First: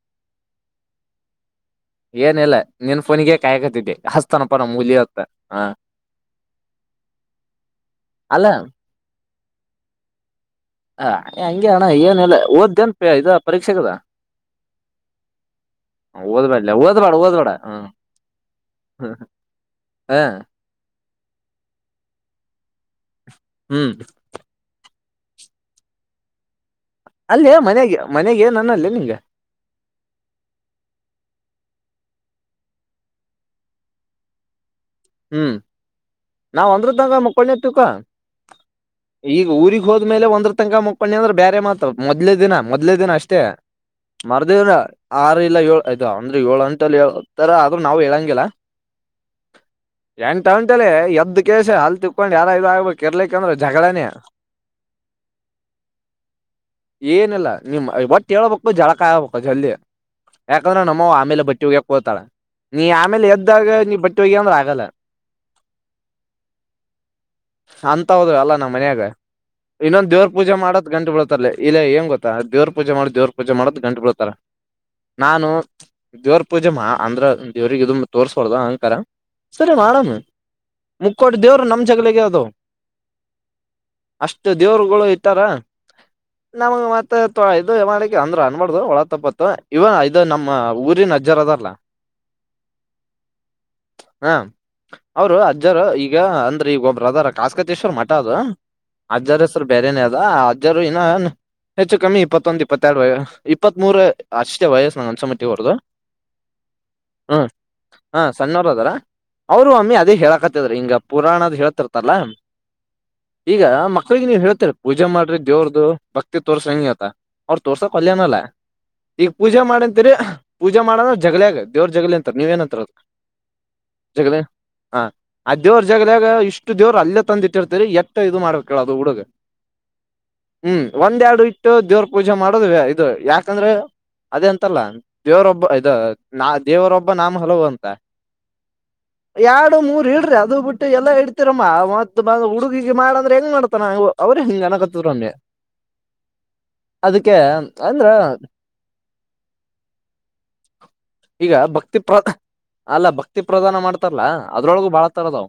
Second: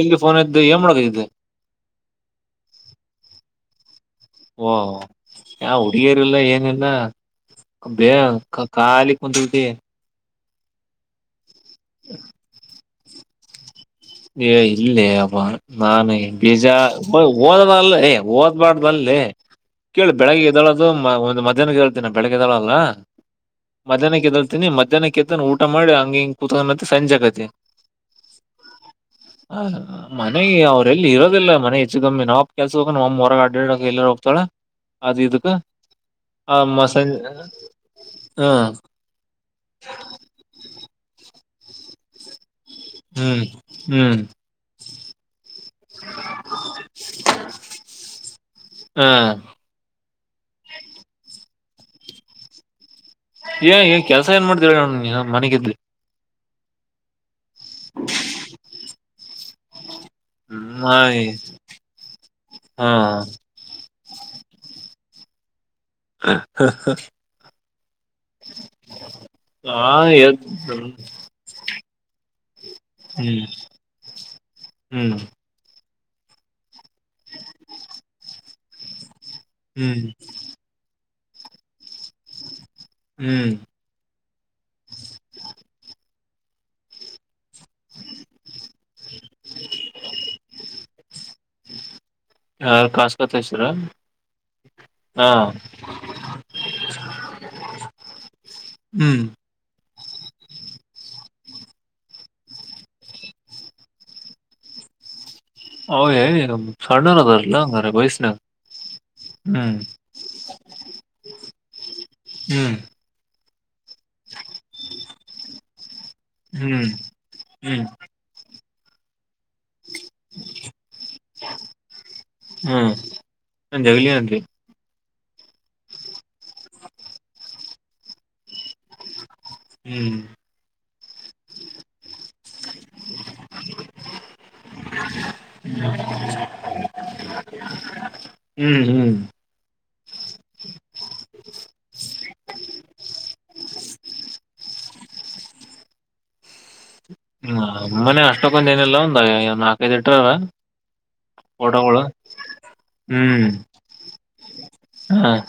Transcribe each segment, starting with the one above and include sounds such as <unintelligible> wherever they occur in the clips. ಎಲ್ಲಿ ಫೋನ್ ಇದ್ದೆ ಹೆಮ್ಮ್ಳಗ ಇದಿದ್ದೆ ಏನಲ್ಲಾ ನಿನ್ ಫೋನಿಗೆ ಕಾಯಕತಿದ್ದೆ ಓ ಯ ಹುಡುಗಿಯರಿಲ್ಲ ಏನಿಲ್ಲ ಬೇ ಅಲ್ಲ ಖಾಲಿ ಹೊಂದುದೆ ಹ ಹಂಗಗೆಣ ಏನಲ್ಲ ಓದ್ದೆಂತ ಇದ ಪರೀಕ್ಷೆೆಗೆದಾ ಏ ಇಲ್ಲ ಅಬ್ಬ ನಾನೇ ಬೀಜ ಓದ್ಬೇಡ್ಲ ಓದ್ಬೇಡ ಓದ್ಬೇಡ ಹ್ಮ್ ಓದಲ್ಲ ಓದ್ಬಾರ್ದಲ್ಲಿ ಕೇಳಿ ಹ ಬೆಳಗ್ಗೆ ಇದ್ದೊಳದು ಒಂದ್ ಮಧ್ಯಾಹ್ನ ಕೇಳ್ತೇನ ಬೆಳಗ್ಗೆದಳಲ್ಲ ಹ್ಮ್ ಮಧ್ಯಾಹ್ನಕ್ಕೆದಳ್ತೀನಿ ಮಧ್ಯಾಹ್ನಕ್ಕೆ ಊಟ ಮಾಡಿ ಹಂಗಿಂಗ ಕುತ್ ಅಲ್ಲೇ ಮನೆಗೆ ಮನೆಗೆ ನನ್ನಲ್ಲೇ ಹ ಮನೆ ಅವ್ರಲ್ಲಿ ಇರೋದೆಲ್ಲ ಮನೆ ಸಿಗಮ್ಮಿ ನಾಪ್ ಕೆಲ್ಸ ಹೋಗ ನಮ್ಮ ಹೊರಗ ಅಡ್ಡ ಎಲ್ಲ ಹೋಗ್ತಳ ಹ್ಮ್ ನಾವ ಮ ಒಂದ್ರ ತನಕ ಸಂಜೆ ಮುಕ್ಕೊಂಡೆತ್ತುಕ್ಕ ಹ್ಮ್ ಈಗ ಊರಿಗ್ ಹೋದ್ಮೇಲೆ ಒಂದ್ರ ತನಕ ಮುಕ್ಕ ಪಪ್ಪಣಿ ಅಂದ್ರ ಬೇರೆ ಮಾತತ್ ಮೊದ್ಲೇ ದಿನ ಮೊದ್ಲೇ ದಿನ ಅಷ್ಟೇ ಹ್ಮ್ ಹ್ಮ್ ಮರ್ದ್ರ ಆರು ಇಲ್ಲ ಏಳ್ ಆಯತ ಅಂದ್ರೆ ಏಳು ಅಂಟಲ್ಲಿಳ್ತರ ಆದ್ರೂ ನಾವವು ಹೇಳಂಗಿಲ್ಲ ಹ್ಮ್ ಎಂಟೌಂಟ ಎದ್ ಕೇಶ ಹಲ್ ತಿಕೊಂಡು ಯಾರ ಇದಾಗಗ್ಬೇಕು ಏ ಏನ್ ಕೆಲ್ಸ ಏನ್ ಮಾಡ್ತರ ನ ಮನೆಗ ಇದ್ಲಿ ಏನಿಲ್ಲ ನಿಮ್ ಇವತ್ತು ಹ ಹೇಳಳ್ಬೇಕು ಜಳ ಕಾಯು ಜಲ್ದಿ ಯಾಕಂದ್ರೆ ಹ್ಮ್ ನಮ್ಮ ಆಮೇಲೆ ಬಟ್ಟಿ ಹೋಗ್ಯಕ್ ಹೋತಾಳ ನೀ ಹಾ ಆಮೇಲೆ ಎದ್ದಾಗ ನೀ ಬಟ್ಟಿ ಬಟ್ಟಿ ವಗಿ ಆಗಲ್ಲ ಹ ಹ ಶಾಂತ ಗತ ಹೋದ್ರು ಅಲ್ಲಾ ನಮ್ಮ ಮನಯಾಗ ಆ ಇನ್ನೊಂದ ದೇವ್ರ ಎದ್ ಪೂಜೆ ಮಾಡೋದ್ ಗಂಟು ಬೀಳತಾರಲಿ ಇಲ್ಲ ಏಂಗ ಗೊತ್ತಾ ದೇವ್ರ ಪೂಜೆ ಮಾಡ ದೇವ್ರ ಹ್ಮ್ ಪೂಜೆ ಮಾಡದ್ ಗಂಟ ಬೀಳತಾರ ಹ್ಮ್ ನಾನು ದೇವ್ರ ಪೂಜೆ ಮಾ ಅಂದ್ರ ದೇವ್ರಿಗೆ ಇದ ತೋರ್ಸ್ಬಡ್ದ ಅಂಕಾರ ಸರಿ ಹ್ಮ್ ಮಾಡೋದು ಮುಕೋಟಿ ದವ್ರು ನಮ ಗಳಿಗೆ ಅದು ಹ್ಮ್ ಅಷ್ಟು ದೇವರುಗಳು ಇಟ್ಟಾರ ನಮ್ ಮತ್ತ ಐದು ಮಾಡಕ್ಕೆ ಅಂದ್ರ ಅನ್ಬಾರಡ್ದು ಒಳ ತಪ್ಪತ್ತು ಇವನ್ ಇದು ನಮ್ಮ ಊರಿನ ಅಜ್ಜರ ಅದರಲ್ಲಾ ಯಾರ್ ಕಾಸ್ಕತೈಸರ ಹಾ ಹಾ ಅವರು ಅಜ್ಜರು ಈಗ ಅಂದ್ರೆ ಈಗ ಒಬ್ಬ್ರದರ್ ಕಾಸ್ಕತೇಶ್ವರ್ ಮಠ ಅದು ಹ್ಮ್ ಅಜ್ಜರ ಹೆಸರು ಬೇರೆೇನ ಅಜ್ರು ಇ ಹೆಚ್ಚು ಕಮ್ಮಿ ಇಪ್ಪತ್ತೊಂದಂದು ಇಪ್ಪತ್ತೆರಡು ವ ಇಪ್ಪತ್ತ್ ಮೂರ ಅಷ್ಟೇ ವಯಸ್ಸ ನ ಅಂದಸ ಹ ಸಣ್ಣರದಾರಲ್ಲಾಗಾರೆ ಹಾ ವಯಸನ್ಯಾಗ ಸಣ್ಣವ್ರ ಅದಾರ ಅವರು ಒಮ್ಮಿ ಅದೇ ಕೇಳಕತ್ತದ್ರ ಹಿಂಗ ಪುರಾಣದು ಹೇಳೇತಿರ್ತಲ್ಲಾ ಹ್ಮ್ ಈಗ ಮ ಮಕ್ಕಳಿಗೆ ನೀವ ಹೇಳ್ತರ ಪೂಜೆ ಮಾಡ್ರಿ ದೇವ್ರು ಭಕ್ತಿ ತೋರ್ಸ ಹ್ಮ್ ಹಂಗಿತ ಅವ್ರರು ಹ್ಮ್ ತೋರ್ಸಕ ವಲ್ಯಣನ ಅಲ್ಲ. <unintelligible> ಪೂಜೆ ಮಾಡಂತೀರಿ ಪೂಜೆ ಮಾಡಣ ಜಗಲಿಯಾಗ ದೇವ್ರ ಜಗಲಿ ಅಂತ ನೀವ ಏನ ಅಂತೀರೀ ಏನನ್ರಿ ಹ ಆ ದೇವ್ರ ಜಾಗದೋಗ ಇಷ್ಟು ದೇವ್ರು ಅಲ್ಲೇ ತಂದ ಇಟ್ಟಿರ್ತರಿ ಎಟ್ಟ ಇದು ಮಾಡ್ಬೇಕ ಹೇಳ ಅದು ಹುಡುಗ ಹ್ಮ್ ಹ್ಮ್ ಒಂದ್ ಎರಡು ಇಟ್ಟು ದೇವ್ರ ಪೂಜೆ, ಪೂಜೆ ಮಾಡದವೆ ಇದು ಯಾಕಂದ್ರೆ ಅದೇ ಅಂತರಲ್ಲಾ ದೇವರೊಬ್ಬ ಇದು ದೇವರೊಬ್ಬ ನಾಮ ಹಲವು ಅಂತ ಹ್ಮ್ ಹ್ಮ್ ಎರಡು ಮೂರ್ ಇಡ್ರಿ ಅದು ಬಿಟ್ಟು ಮ ಎಲ್ಲಾ ಇಡ್ತರಮ್ಮ ಮತ್ ಬ ಹುಡುಗಿಗೆ ಮಾಡಂದ್ರೆ ಹೆಂಗ್ ಮಾಡ್ತಾನ ಅವ್ರ ಹಿಂಗ ಅನಕತ್ತಮಗೆ ಹ್ಮ ಅಮ್ಮನೆ ಅಷ್ಟೊಕ್ಕೊಂದ ಏನಲ್ಲ ಒಂದ ನಾಕೈದು ಇಟ್ರಾರ ಈಗ ಭಕ್ತಿ ಫೋಟೋಗಳು ಹ್ಮ್ ಲ್ಲಾ ಅದ್ರೊಳಗು ಹಾ ಬಾಳತ್ತರಾದಾವು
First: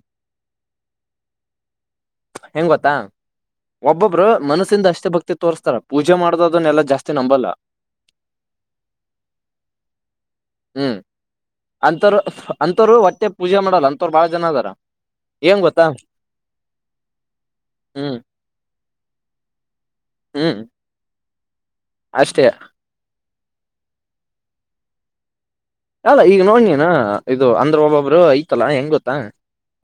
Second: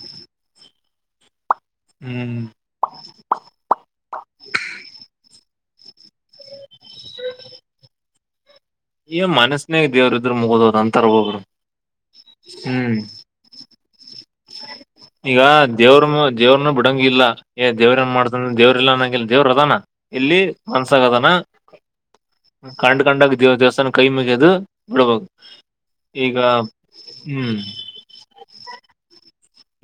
ಹ್ಮ್ ಹೆಂಗ ಗೊತ್ತಾ ಒಬ್ಬೊಬ್ರು ಮನಸ್ಸಿಂದ ಅಷ್ಟೇ ಭಕ್ತಿ ತೋರಿಸತಾರ ಪೂಜೆ ಮಾಡ್ದ ಅದನ್ನ ಎಲ್ಲಾ ಜಾಸ್ತಿ ನಂಬಲ್ಲಾ. ಈ ಮನಸ್ನೇನಾಗ ದೇವರು ಇದ್ರು ಮುಗದ ಹೋತ ಹ್ಮ್ ಅಂತರ್ ಒಬ್ಬೊಬ್ರು ಅಂತರು ಅಂತರು ಹ್ಮ್ ಹೊಟ್ಟೆ ಪೂಜೆ ಮಾಡಲ್ಲ ಅಂತವ್ರು ಬಾಳ ಜನ ಅದಾರ ಈಗ ಏನ್ ಗೊತ್ತಾ ದೇವ್ರನು ದೇವ್ರನು ಬಿಡಂಗ ಇಲ್ಲ ದೇವ್ರ ನ್ ಹ್ಮ್ ಮಾಡ್ತಂದ್ರ ದೇವ್ರ ಇಲ್ಲ ಅಂಗಲ್ಲ ದೇವ್ರ ಅದಾನ ಎಲ್ಲಿ ಹ್ಮ್ ಮನಸ್ಸನ್ನಗಾ ಅದಾನ ಅಷ್ಟೇ ಕಂಡ್ ಕಂಡಾಗ ದೇವ್ ದೇವಸ್ಥಾನ ಕೈ ಮುಗಿದು ನಡಬಹುದು ಅಲ್ಲ ಈಗ ನೋಡ್ ನೀನು ಇದು ಹ್ಮ್ ಅಂದ್ರ ಒಬ್ಬೊಬ್ರು ಐತಲ್ಲಾ ಹೆಂಗ ಗೊತ್ತಾ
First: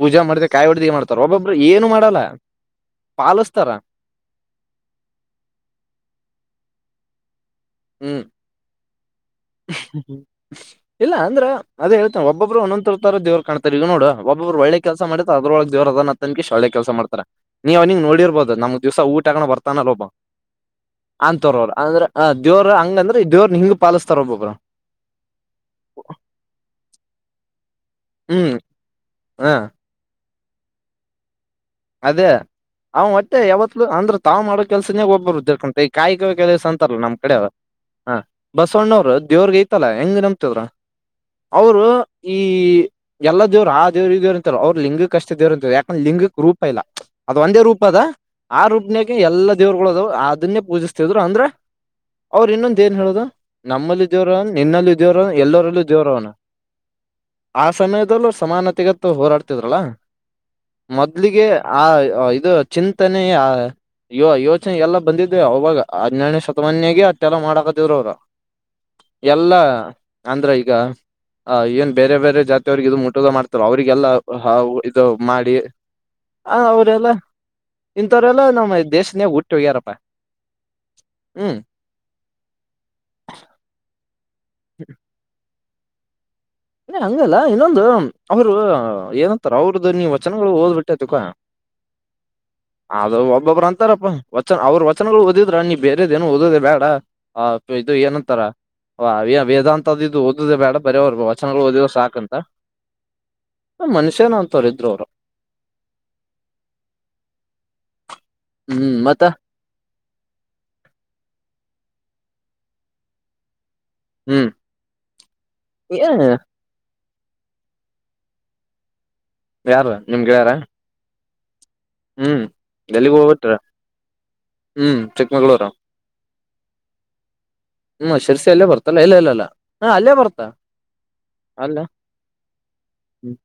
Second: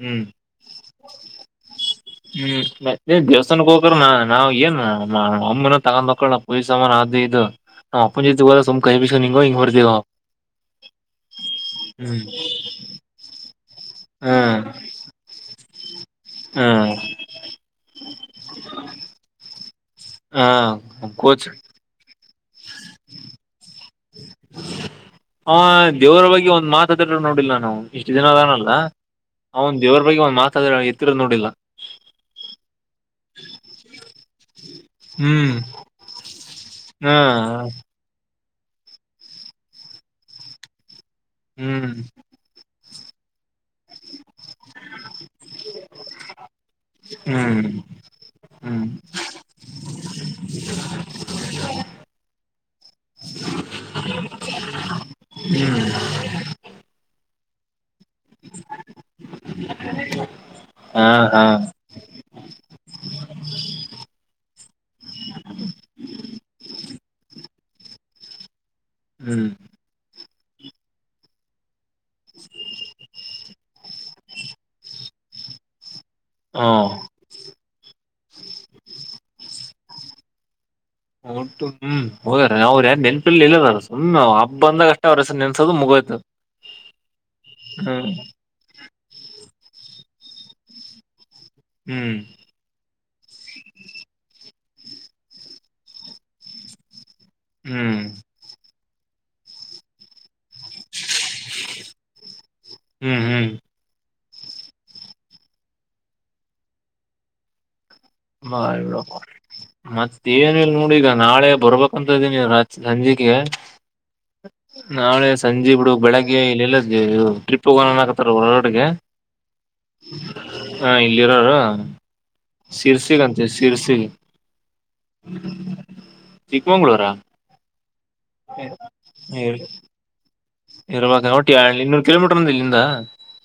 ಪೂಜಾ ಹ್ಮ್ ಮಾಡ್ದ ಕಾಯಿ ಹೊಡ್ದ ಮಾಡ್ತಾರ ಒಬ್ಬೊಬ್ರು ಏನು ಮಾಡಲ್ಲ ಹ್ಮ್ ಮತ್ತ ನೀನ್ ಪಾಲಿಸ್ತಾರ ದೇವಸ್ಥಾನಕ್ಕೆ ಹೋಗ್ರ ನ ನಾವ್ ಏನ್ ಒಮ್ಮಿನ ತಗೊಂಡ್ ಮಕ್ಕಳ ಪಲೀಸ ಹದು ಇದು ನಮ್ಮಪ್ಪನ ಜೊತೆ ಹೋದರೆ ಸುಮ್ಮನೆ ಕೈಬಿಸ್ಕೊಂಡ್ ಹ್ಮ್ ಇಲ್ಲ ಅಂದ್ರ ಅದ ಹ್ಮ್ ಹೇಳ್ತೇಾನ ಒಬ್ಬೊಬ್ರು ಒನ್ನೊಂತರತಾರ ದೇವ್ರು ಕಾಣ್ತಾರೆ ತಗ ನೋುವ ಒಬಬ್ರು ಹ್ಮ್ ಒಳ್ಳೆ ಕೆಲಸ ಮಾಡತ ಅದ್ರೊಳಗೆ ಜದ ತ ಶಳ್ಳೆ ಹ್ಮ್ ಕೆಲಸ ಮಾಡತ ನೀ್ ಅವನಿ ನೋಡಿರ ಇರ್ಬೋದು ನಮ್ಮೂಗ್ ದಿವಸ ಊಟ ಕಣೋ ಬರುತ್ತೆ. ತಾನಲ್ ಒಬ್ಬ ಹ ಕೋಚ್ ಅಂತೋರು ಅವ್ರು ಅಂದ್ರೆ. ದೇವರು ಹಂಗಂದ್ರೆ ದೆವ್ರ್ನಾ ಹಿಂಗ ಪಾಲಸ. <inaudible> ಹಾ ದೇವರ ಬಗ್ಗೆ ಒಂದ್ ಮಾತದರು ನೋಡಿಲ್ಲ ನಾನು. ಹೌಂ <inaudible> ಇಷ್ಟು ದಿನ ಹ್ಮ್ ಅದಾನಲ್ಲ ಹ ಅವನ್ ದೇವರ ಬಗ್ಗೆ ಒಂದ್ ಮಾತ್. ಅದನ್ನು ಎತ್ತಿರೋದ್ ನೋಡಿಲ್ಲ. ಅದೇ ಅವ ಮತ್ತೆ ಯಾವತ್ಲುೂ ಅಂದ್ರೆ ತಾವ್ ಮಾಡೋ ಕೆಲ್ಸನೇ ಒಬ್ಬರು ಹ್ಮ್ ದುಡ್ಕೊಂಡ್ರೆ ಈ ಕಾಯಕ ಕೆಲಸ ಅಂತಲ್ಲ ನಮ್ ಕಡೆ ಹ್ಮ್ ಹ. ಬಸವಣ್ಣವ್ರರು ದೇವ್ರಿಗೆ ಐತಲ್ಲಾ ಹೆಂಗ್ ನಂಬ್ತಿದ್ರು. ಅವರು ಹ್ಮ್ ಈ. ಎಲ್ಲ ದೇವ್ರು ಆ ದೇವ್ರು ಈ ದೇವ್ರು. ಅವ್ರು ಲಿಂಗಕಷ್ಟೇ ದೇವ್ರು ಯಾಕಂದ್ರೇ ಲಿಂಗಕ್ ರೂಪ್. ಇಲ್ಲ ಇಲ್ಲ ಅದು ಒಂದೇ ಹ್ಮ್ ರೂಪ ಅದ ಆ ಹ್ಮ್ ರೂಪನಾಗೆ ಎಲ್ಲಾ ದೇವ್ರಗಳದು ಅದನ್ನೇ ಪೂಜಿಸ್ತಿದ್ರು ಅಂದ್ರೇ ಅವ್ರು ಇನ್ನೊಂದು ಏನ್ ಹೇಳದು ನಮ್ಮಲ್ಲಿ ದೇವರವನೆ ನಿನ್ನಲ್ಲಿ ದೇವರವನೆ ಹ್ಮ್ ಎಲ್ಲರಲ್ಲೂ ದೇವರವನೆ. ಹ. ಸಮಯದಲ್ಲೂ ಸಮಾನತೆಗತ್ತು ಹೋರಾಡ್ತಿದ್ರಲ್ಲ ಹಾ ಮೊದ. ಹಾ ಹಾಗೆ ಆ ಇದು ಚಿಂತನೆಯ ಯೋಚನೆ ಎಲ್ಲ ಬಂದಿದ್ದೇ ಅವಾಗ ಹನ್ನೆರಡನೇ ಶತಮಾನಗೆ ಅಟ್ಟೇಲ್ಲ ಮಾಡಕತಿದ್ರು. ಹೋದ. ಹ್ಮ್ ಎಲ್ಲ. ಅಂದ್ರ ಈಗ ಆ ಏನ್. ಬೇರೆ ಬೇರೆ ಜಾತಿಯವ್ರರಿಗೆ ಇದು ಮುಟುದ ಮಾಡ್ತಾರೆ ಅವರಿಗೆಲ್ಲ. ಹಾ ಇದು ಮಾಡಿ. ಹಾ ಹ ಅವರೆಲ್ಲ. ಇಥರೆಲ್ಲಾ ನಮ್ಮ್ ದೇಶನಗೆ ಹುಟ್ಟೋಗ್ಯಾರಪ್ಪ. ಹುಟ್ಟು ಹ್ಮ್ ಹೋಗ್ಯಾರ ಅವ್ರರು ಯಾರು ನೆನ್ಪಿಲ್ಲಿ <unintelligible> <unintelligible> ಬಂದಾಗ ಅಷ್ಟೇ ಅವ್ರು ಹೆಸರು ನೆನಸ್ಕೊತಾರೆ <unintelligible> ಮುಗೋಯ್ತು. ಅದೇನ್ ಹಂಗಲ್ಲ ಇನ್ನೊಂದು ಹ್ಮ್ ಅವರು. ಏನಂತಾರ ಅವ್ರುದು ನೀ ವಚನಗಳು ಓದ್ಬಟ್ಟೇ ತಿಳ್ಕೊ. ಹ್ಮ್. ಅದು. ಒಬೊಬ್ಬರು ಅಂತಾರಪ್ಪ. ಅವ್ರ ವಚನಗೋಳ ಓದಿದ್ರ ನೀ ಬೇರೆದ ಏನು ಓದದೆ ಬ್ಯಾಡಾ. ಇದು ಹ್ಮ್ ಏನಂತಾರ ವಾ ವೇ ವೇದಂತದಿದ್ದಿದ್ದು ಓದುದ ಬೇಡಾ ವಚನಗಳು ಓದಿದ್ರೆ ಸಾಕಂತ ಹ್ಮ್ ಹ್ಮ್ <unintelligible> ಅಂತವ್ರ ಇದ್ರ ಅವರ. <unintelligible> ಏನು ಇಲ್ಲ ನೋಡ ಈಗ ನಾಳೆ ಬರ್ಬೇಕಂತ ಇದ್ದೀನಿ ಸಂಜಿಕೆ ಹ್ಮ್ ನಾಳೆ ಸಂಜೀ ಬಿಡು ಏನ್ ಬೆಳಗ್ಗೆ ಇಲ್ಲೆಲೊ ಏ ಟ್ರಿಪ್ ಹೋಗೋಣ ಅನಾಕತ್ತಾರ್ ಹೊರನಾಡಿಗೆ ಯಾರ ನಿಮ್ಮ ಗೆಳೆಯಾರಾ. ಇರೋರೂ ಹ್ಮ್ <unintelligible> ಹೋಗ್ಬಿಟ್ರ ಹ್ಮ್ ಚಿಕ್ಕಮಂಗಳೂರು. ಚಿಕ್ಕಮಂಗಳೂರ ಹ್ಮ ಶಿರ್ಸಿ ಅಲ್ಲೇ ಬರ್ತಲ್ಲ ಇಲ್ಲ ಇಲ್ಲ ಇಲ್ಲ ಹ ಅಲ್ಲೇ ಬರ್ತ. ಇರ್ಬೇಕ ಒಟ್ಟ ಯಾಡ್ ಇನ್ನೂರ ಕಿಲೋಮೀಟರ್ ಇರಬೋದ ಇಲ್ಲಿಂದ. ಹ್ಮ್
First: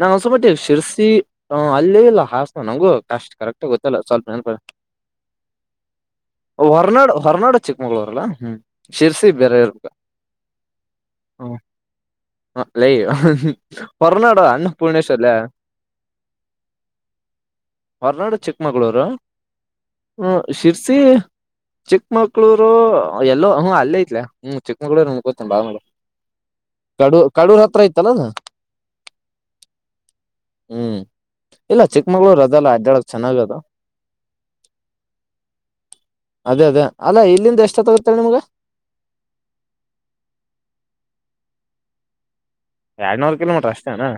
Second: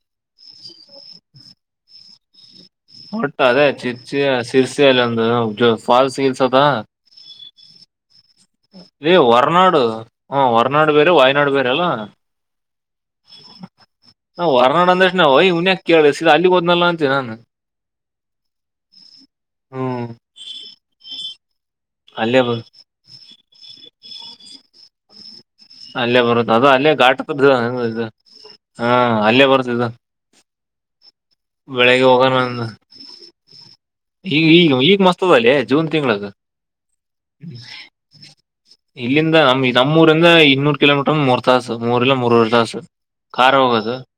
ನಾನ್ ಅನ್ಸಮಟ್ಟಿ ಶಿರ್ಸಿ ಹ ಅಲ್ಲಿ ಇಲ್ಲ ಹಾಸನ ನಂಗೂ ಅಷ್ಟ ಒಟ್ಟ ಅದೇ ಕರೆಕ್ಟ್ ಗೊತ್ತಿಲ್ಲ ಚಿರ್ಚಿ ಸ್ವಲ್ಪ ನೆನಪ ಸಿರ್ಸಿ ಅಲ್ಲಿ ಒಂದು ಫಾಲ್ಸ್ ಗಿಲ್ಸ್ ಅದ ಹೊರನಾಡ ಹೊರನಾಡ ಚಿಕ್ಕಮಳೂರಲ್ಲಾ ಹ್ಮ. ಲೇ ಹೊರನಾಡು ಹ್ಮ್ ಹೊರನಾಡು ಬೇರೆ ವಾಯ್ನಾಡು ಹ್ಮ್ ಬೇರೆ ಅಲ್ಲ ಲೈ ಹೊರನಾಡು ಹ ಅಣ್ಣ ಹೊರನಾಡು ಅಂದಕ್ಷನ ಪೂರ್ಣೇಶ್ವರ್ಲ್ಲ ಓಯ್ ಇವನ್ಯಾಕ್ ಕೇಳ್ದೆ ಸೀದಾ ಅಲ್ಲಿಗಿ ಹೋದ್ನಲ್ಲ ಅಂತ ನಾನ ಹೊರನಾಡು <unintelligible> ಚಿಕ್ಕಮಂಗಳೂರು ಹ್ಮ್ ಶಿರ್ಸಿ ಅಲ್ಲೇ ಬ ಚಿಕ್ಕಮಂಗಳೂರು ಎಲ್ಲೋ ಹ್ಮ ಅಲ್ಲೇ ಹ್ಮ್ ಚಿಕ್ಕಮಗಳೂರು ನಂಗ ಗೋತ ಅಲ್ಲೇ ಬರುತ್ತ ಅದು ಅ ಅಲ್ಲೇ ಘಾಟ ತ ಕಡೂರ್ ಹತ್ರ ಇದು ಐತಲ್ಲ ಅದು ಹಾ ಅಲ್ಲೇ ಬರುತದ ಅಂತ. ಹ್ಮ್ ಇಲ್ಲ ಬೆಳಿಗ್ಗೆ ಹೋಗಣ ಚಿಕ್ಕಮಂಗ್ಳೂರ್ ಅದಲ್ಲ ಅಡ್ಡಾಡಕ್ ಚೆನ್ನಾಗದ ಈಗ ಈಗ ಈಗ ಮಸ್ತದ ಅಲ್ಲಿ ಜೂನ್ ತಿಂಗಳಗ ಅದೇ ಅದೇ ಅಲ್ಲ ಇಲ್ಲಿಂದ ಎಷ್ಟೊತ್ತಾಗತ್ತೇಳ ನಿಮ್ಗ ಇಲ್ಲಿಂದ ನಮ್ಮ ನಮ್ಮೂರಿಂದ ಇನ್ನೂರ್ ಕಿಲೋಮೀಟರ್ ಮೊರ್ ತಾಸ ಮೂರ ಇಲ್ಲ ಮೂರುವರಿ ತಾಸ. ಎರಡ್ನೂರು ಕಿಲೋಮೀಟರ್ ಅಷ್ಟೇನಾ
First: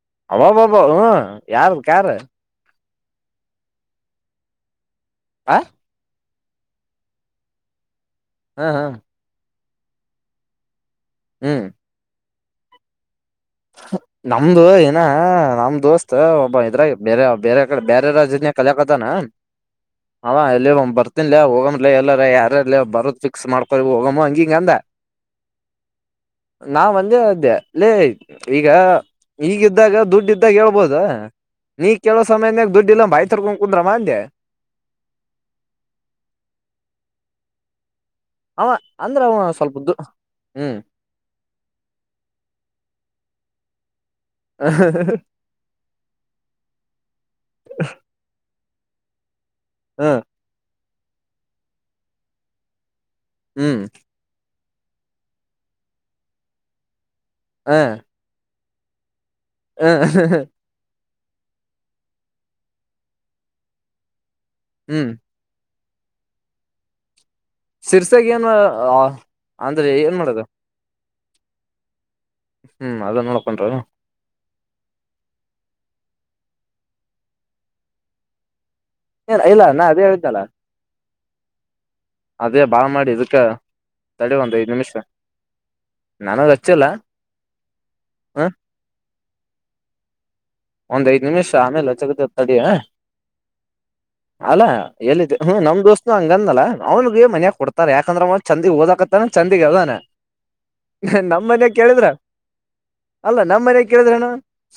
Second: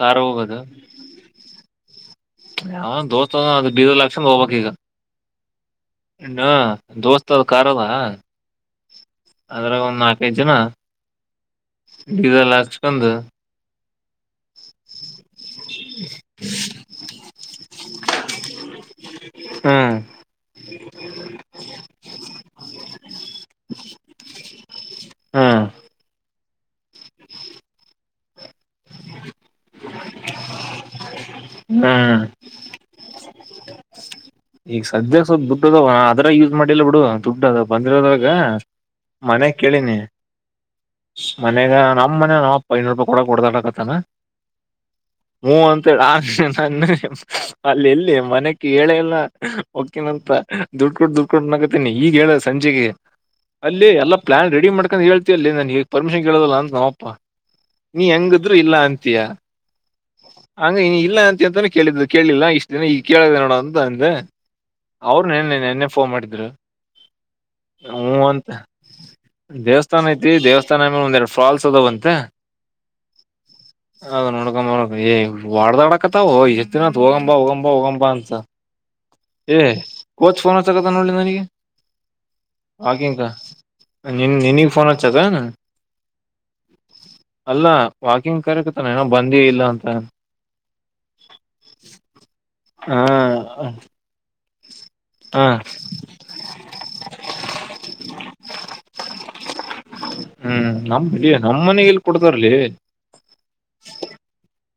ಕಾರ್ ಹೋಗೋದು ಅಬಬಬ ಯಾರದ ಕಾರ್ ಯಾವೋ ದೋಸ್ತ ಅದಾನ್ ಅದಕ್ ಡೀಸೆಲ ಹಾಕ್ಸುಕೊಂಡ ಹೋಗ್ಬೇಕ್ ಈಗ. ಆ ಇನ್ನು ದೋಸ್ತ್ ಅದ ಖಾರ್ ಅದಾ. ಹ ಹಾ ಅದರಾಗ ಒಂದ್ ನಾಲ್ಕೈದು ಜನ. ಹೂ ಡೀಸೆಲ್ ಹಾಕಿಸಿಕೊಂಡು <unintelligible> ನಮ್ದು ಏನ ನಮ್ ದೋಸ್ತ್ ಒಬ್ಬ ಇದ್ರಾಗ ಬೇರೆ ಬೇರೆ ಕಡೆ. ಬ್ಯಾರೆ ರಾಜ್ಯನಾಗ್ ಕಲ್ಯಾಕತನ. ಹ್ಮ್ ಅವ ಎಲ್ಲಿ ಒಮ್ಮ ಬರ್ತಿನ ಲಿ ಹೋಗಮಲ ಎಲ್ಲಾರ ಯಾರಲ್ಲಿ ಬರದ್ ಫಿಕ್ಸ್ ಮಾಡ್ಕೊ ಹೋಗಮ್ಮ ಹಂಗಿ. ಎಂದ ಹ್ಮ್ ನಾ ಒಂದೇ ಅಂದೇ ಏ ಈಗ ಈಗಿದ್ದಾಗ ದುಡ್ ಇದ್ದಾಗ ಹೇಳ್ಬೋದ ನೀ ಕೇಳೋ ಹ್ಮ್ ಸಮಯದಾಗ ದುಡ್ಡು ಇಲ್ಲಾ ಬಾಯಿ ತರ್ಕೊಂಡ ಕುುದ್ರಮ್ಮ ಅಂದೆ. ಈಗ ಸದ್ಯ ಸ್ವಲ್ಪ ದುಡ್ಡು ಅದಾವ ರದವಾಗ ಅವ ಅಂದ್ರ ಅವ ಮನೆ ಸ್ವಲ್ಪ ದು ಕೇಳಿನಿ ಹ್ಮ್ ಮನೆಗ ನಮ್ಮ್ ಮನೆ ನಾಪ್ಪ ಐನೂರು. <unintelligible> ತಮ ಹೂ ಅಂತೇಳ ಆ ನನ್ನ ಅಲ್ಲಿ ಎಲ್ಲಿ ಮನೆ. ಹೇಳೆ ಇಲ್ಲಾ ಹ್ಮ್ ಹೊಕಿನಂತ ದುಡ್ಡು ಕೊಟ್ಟ ಡ್ಡುಡ್ ಕೊಟ್ಟ ಅನಕತಿನಿ ಈಗ ಹೇಳ ಸಂಜಿಗಿ. ಹ್ಮ್ ಅಲ್ಲಿ ಎಲ್ಲ ಪ್ಲಾನ್ ರೆಡಿ. ಮಾಡ್ಕೊಂಡು ಹೇಳ್ತಿ ಅಲ್ಲಾ ಲೆ ನನ್ಗ ಈಗ ಪರ್ಮಿಷನ್ಳೋಲ್ಲ ಅಂತ ನಮ್ಮಪ್ಪ. ನೀ ಹೆಂಗ. ಆದ್ರರು ಇಲ್ಲ ಅಂತಯಾ. ಹ ಹ ಹ. ಅಂತಾನೇ ಕೇಳಿದ್ದು ಕೇಳಿಲ್ಲ ಇಷ್ಟ ದಿನ ಈ ಕೇಳಿದೆ ನೋಡ ಅಂತ ಅಂದೆ. ಹ್ಮ್ ಅವ್ರನ್ನನ್ನೆ. ಫೋನ್ ಮಾಡಿದ್್ರ. ಹ್ಮ ಸಿರ್ಸಾಗ ಏನ್ ಅಂತ ಅಂದ್ರೆ ದೇವಸ್ಥಾನ ಏನ್ ಐತಿ ಮಾಡೋದು ದೇವಸ್ಥಾನಮೇಲೆ ಒಂದ್ೆರಡು. ಫಾಲ್ಸ್ ಅದಾವಂತ. ಹ್ಮ್. ಅ ನೋಡಕೊಂಡ. <unintelligible> ವಡ್ದಾಡಕತ್ತಾವ ಎಷ್ಟ್ ದಿನತ್ ಹೋಗಂಬಾ ಹೋಗಂಬಾ ಹೋಗಂಬಾ ಅಂತ. ಏನ್ ಏ ಇಲ್ಲ ನಾ ಅದೇ ಹೇಳಿದ್ದಲ್ಲ ಕೋಚ್ ಫೋನ್ಗ ಅಚ್ಚಕ್ಕ ನೋಡಲಿ ನನಗೆ. ಹ್ಮ. ಅದೇ ಬಾ ಮಾಡಿ ಇದಕ್ಕೆ ನಿನ್ ತಡೆ ಒಂದ್ ಐದ್ ನಿನಗ್ ಫೋನ್ ನಿಮಿಷ ಹಚ್ಚದನ ನನಗ ಹಚ್ಚಿಲ್ಲ. ಹ ವಾಕಂಗ್್ಯ. ಬಂದಿ ಇಲ್ಲ ಅಂತ. ಒಂದ್ ಐದು ನಿಮಿಷ ಆಮೇಲೆ ಲ ಜಗದ ಹೊತ್ತಾಡಿ. ಹಾ. ಅಲ್ಲ ಎಲ್ಲಿದ್ದ ಹ ನಮ್ ದೋಸ್ತನು ಹಂಗಂದಲ್ಲಾ ಅವನಗ ಮನ್ಯಾಗ ಕೊಡ್ತಾರ ಯಾಕಂದ್ರ ಅವ ಚಂದಿ ಓದಕತ್ತಾನ ಚಂದಗ ಅ್ದಾನ ಹ್ಮ್ ಇಲ್ಲಿ ನಮ್ ಮನ್ಯ ಮನೆಗ್ ಎಲ್ ಕೇಳಿದ್ರ ಕೊಡ್ತಾರಲಿ ಅಲ್ಲ ನಮ್ ಮನ್ಯಾಗ ಕೇಳಿದ್ರನ.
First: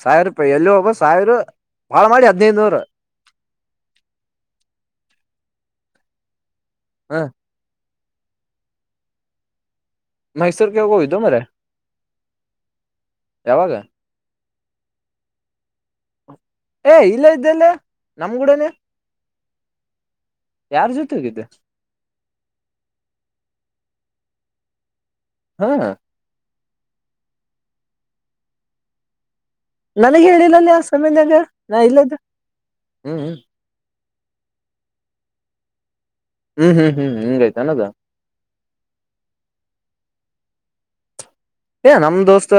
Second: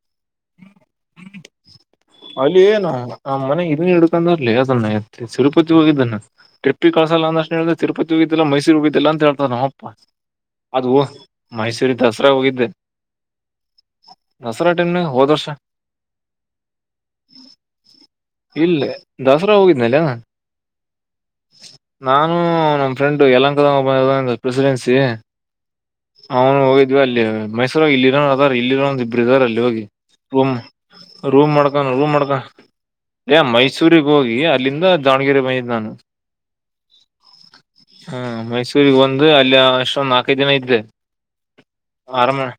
ಸಾವಿ ರಪಿ. ಎಲ್ಲಿ ವಾಪಸ್ ಅಲ್ಲಿ ಏನು ಆ್ ಮನೆ ಇದನ್ ಹಿಡ್ಕಂದ್ರಲಿ ಅದನ್ನತ್ತ ಸಿಲ್ಪ. ತ್ ಹೋಗಿದ್ದಾನ. ಪ ಕಸ ಹ ಲಾ. ತಿರುಪತಿ ಹೋಗಿದ್ದಿಲ್ಲ ಮೈಸೂ ಹೋಗಿದ್ದಿಲ್ಲ ಅಂತ ಹಳ್ತ ನಾವು. ಾ ಮೈಸೂರ್ಗೆ ಅದು ಹೋಗಿದ್ದು ಮರ ಮೈಸೂರಿ ದಸರಾ ಹೋಗಿದ್ದೆ. ಯಾವಾಗ ದಸರಾ ಟೈಮ್ನ ಹೋದ್ ವರ್ಷ. ಏ ಇಲ್ಲೇ ಇದ್ದಲ್ಲ ನಮಗೂಡನೆ. ಇಲ್ಲೇ ದಸರಾ ಹೋಗಿದ್ನಲ್ಲ. ಯಾರ್ ಜೊತೆಗಿದ್ದ. ನಾನು ನಮ್ಮ ಫ್ರೆಂಡ್ ಯಲಂಕದ ಬಂದ ಪ್ರೆಸಿಡೆನ್ಸಿ. ಹಾ ಅವನು ಹೋಗ. ಇದು ಅಲ್ಲಿ ಮೈಸೂರ ಇರೋ ಅದ ಇಲ್ಲಿರೋ ಇಬ್ಬರು ಇದಾರೆ ಅಲ್ಲಿ. ಹೋಗಿ ನನಗೆ ರೂಮ್ ಹೇಳಿಲ್ಲಲ್ಲಿ. ರೂಮ್ ಮಾಡ್ಕ ರೂಮ್ ಮಾಡ್ಕ ಹ್ಮ್ ಮೈಸೂರು. ೂರಿಗೆ ಹೋಗಿ ಅಲ್ಲಿಂದ ದಾವ್ಗೆರೆ ಬಂದಿದ್ದ್ ನಾನು. ಹ್ಮ್ ಹ್ಮ್ ಹ್ಮ್ ಹಿಂಗೈತ ಅನ್ನದ ಹ್ಮ ಮೈಸೂರಿಗೆ ಬಂದು ಅಲ್ಲಿ ಅಷ್ಟೊಂದುಾ. ಕದಿನ ಇದ್ರೆ. ಏ ನಮ ದೋಸ್ತ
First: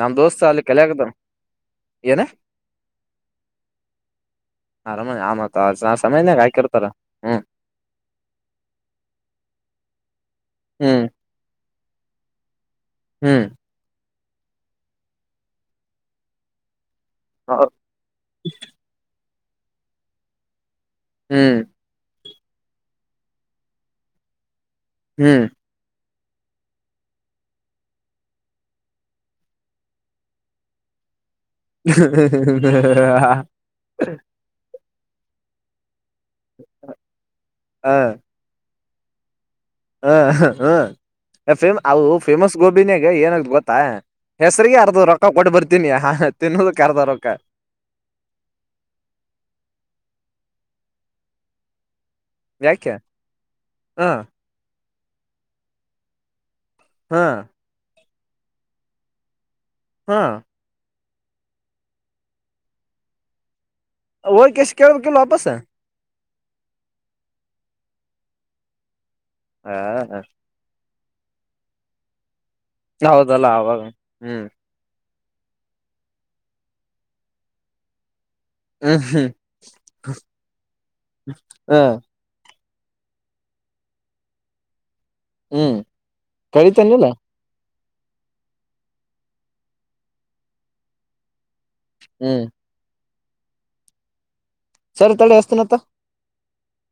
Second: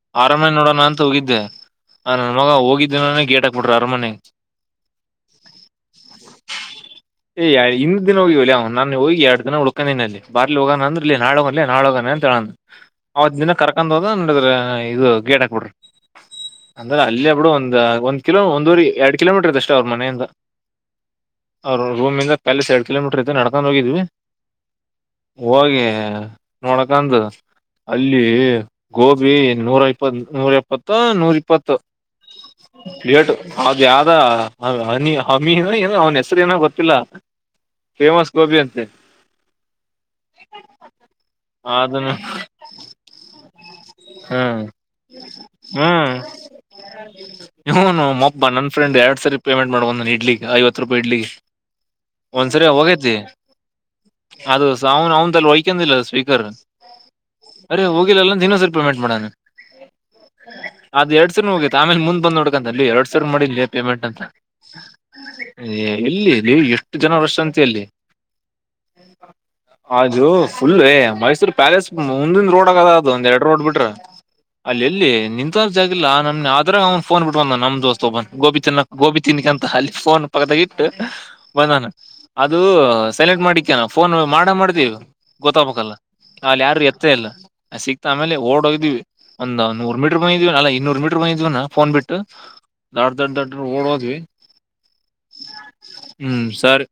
ನಮ್ ದೋಸ್ತ ಅರಮನೆ ಅಲ್ಲಿ ನೋಡೋಣ ಅಂತ ಕಲಗದ ಹೋಗಿದ್ದೆ ಏನ ನನ್ ಮಗ ಹೋಗಿದ್ದಿನಾನೇ ಗೇಟ್ ಹಾಕ್ಬಿಟ್ರ ಅರಮನೆ ಆರಮನೆ ಆಮತ್ ಸಮಯನಾಗ ಹಾಕಿರ್ತಾರ ಹ್ಮ್. ಹೋಗಿ ಅ್ ನು ಹೋಗಿ ಎರ ದಿನ ಉಳಕೊಂಡನಲ್ಲಿ ಬಾರ್ಲಿ ಹೋಗಣ ಹ್ಮ್ ಅಂದ್ರ ಇ ನಾಳೆ. ನಾಳದನೆ ಅಂತ ಹೇಳ. ಅವದ್ ಹ್ಮ್ ದಿನ ಕರ್ಕೊಂಡ್ ಹ. ಹ ನಡಿದ್ರ ಇದು ಗೇಡ ಕೊಡ್ರಿ. ಅಂದ್ರೆ ಅಲ್ಲಿ ಅಬ್ಡು ಒಂದ್ ಒಂದ್ ಕಿೋ ಒಂದ ಎರಡ್. ಕಿಲೋಮೀಟರ್ ಅಷ್ಟ ಅವ್ರ ಮನೆಯಿಂದ. ಹ್ಮ್ ಅವ ರೂಮಿಂದ. ಪಲ್ಲ ಸ ಕಿಲೋಮೀಟರ್ ಐತೆ ನಡ್ಕೊಂಡ ಹೋಗಿದ್ವಿ ಹ್ಮ್ ಹೋಗೆ ನೋಡಕಂದ ಅಲ್ಲಿ ಗೋಬಿ ನೂರ ಇಪ್ಪತ್ ನೂರ ಎಪ್ಪತ್ತ ನೂರ ಇಪ್ಪ ಇಪ್ಪತ್ತು ಲೇಟು ಹ ಅದು ಯಾವ್ದ ಹನಿ ಹಮಿ ಅವ್ನ್ ಹೆಸರು ಏನಾಗ ಗೊತ್ತಿಲ್ಲ ಫೇಮಸ್ ಗೋಬಿ ಅಂತೆ ಹಾ ಹ್ಮ ಫ ಅವು ಅದನ್ನ ಫೇಮಸ್ ಗೋಬಿನಾಗ ಏನ ಗೊತ್ತಾ ಹ್ಮ್ ಹೆಸ್ರಿಗೆ ಅರ್ಧ ರೊಕ್ಕ ಕೊಟ್ಟ ಬರ್ತೀನಿ ಹ್ಮ್ ಹ ತಿನ್ನೋದಕ್ಕೆ ಅರ್ಧ ರೊಕ್ಕ ಇವನು ಮೊಬ್ಬ ನನ್ ಹತ್ರ ಪಡ್ಲಿಗೆ ಒಂದ್ಸರಿ ಯಾಕೆ ಹೋಗೈತಿ ಹ ಅದು ಅವ್ನು ಅವನು ಅ ವಹ್ಕಿಲ್ಲ ಸ್ವೀರ್ ಹ್ಮ ಲ್ಲ ನೀಿನೂ ಸರ್ ಪೇಮೆಟ್ ಮಾಡೋೆ ಹಾ ಅದ ಎರಡ್ ಸರ್ ಹೋಗಿ ಆಮೇ ಮುಂದ ನುಡ್ಕಂತ ಅಲ್ಲಿ ಎರ ಸರ್ ಮಾಡಿೇ ಪೇಮೆಂಟ್ ಅಂತ ಹೋಗಿ ಎಷ್ಟ್ ಕೇಳ್ಬೇಕಿಲ್ ವಾಪಸ್ ಎಲ್ಲಿ ಷ್ಟು ಜನರ ಸಂಂತೆಯಲ್ಲಿ ಹ ಹಾಜು ುಲ್ಲ ಮೈಸೂರು ಪ್ಯಾಲೇಸ್ ಮುಂದಿನ ರೋಡ್ ದ ಅದು ಒಂದ್ ಎರಡು ಹೌದಲ್ಲ ರೋಡ್ ಅವಾಗ ಬಿಟ್ರ ಹ್ಮ್ ಅಲ್ಲಿ ಎಲ್ಲಿ ನಿಂತ ಜಾಗಿಲ್ಲ ನಮ್ಮ ಆದ್ರೆ ಅವನು ಫೋನ್ ಬಿಟ್ಬಂದಾನ ನಮ್ಮ ದೋಸ್ತ ಒಬ್ಬ ಗೋಬಿ ತಿನ್ನ ಹ್ಮ್ ಗೋಬಿ ಹ್ಮ್ ತಿನ್ಕಂತ ಅಲ್ಲಿ ಫೋನ್ ಪಕ್ಕದಗ ಇಟ್ಟು ಹಾ ಬಂದನಾ ಅದು ಸೆಲೆಕ್ಟ್ ಮಾಡಿಕನ ಫೋನ್ ಮಾಡ ಮಾಡ್ತೀವಿ ಹ್ಮ್ ಗೊತ್ತಬಕ್ಕಲ್ಲ ಅಲ್ಲಿ ಯಾರು ಕಳಿತೇನಿಲ್ಲ ಎತ್ತೇ ಇಲ್ಲ ಸಿಕ್ತ ಆಮೇಲೆ ಓಡ್ ಹೋಗ್ವಿ ಒಂದಂದುರು ಮೀಟರ್ ಬಂದಿದೀವ ಅಲ್ಲ ಇನ್ನೂರು ಮೀಟರ್ ಬಂದಿದೀವಾ ಫೋನ್ ಬಿಟ್ಟು ಹ್ಮ್ ನಾಡ್ ದಡ್ ದಡ್ಡ ಓಡೋದ್ವಿ ಸರಿ ತಳಿ ಎಸ್ತನತ್ತ ಹ್ಮ್ ಸರ್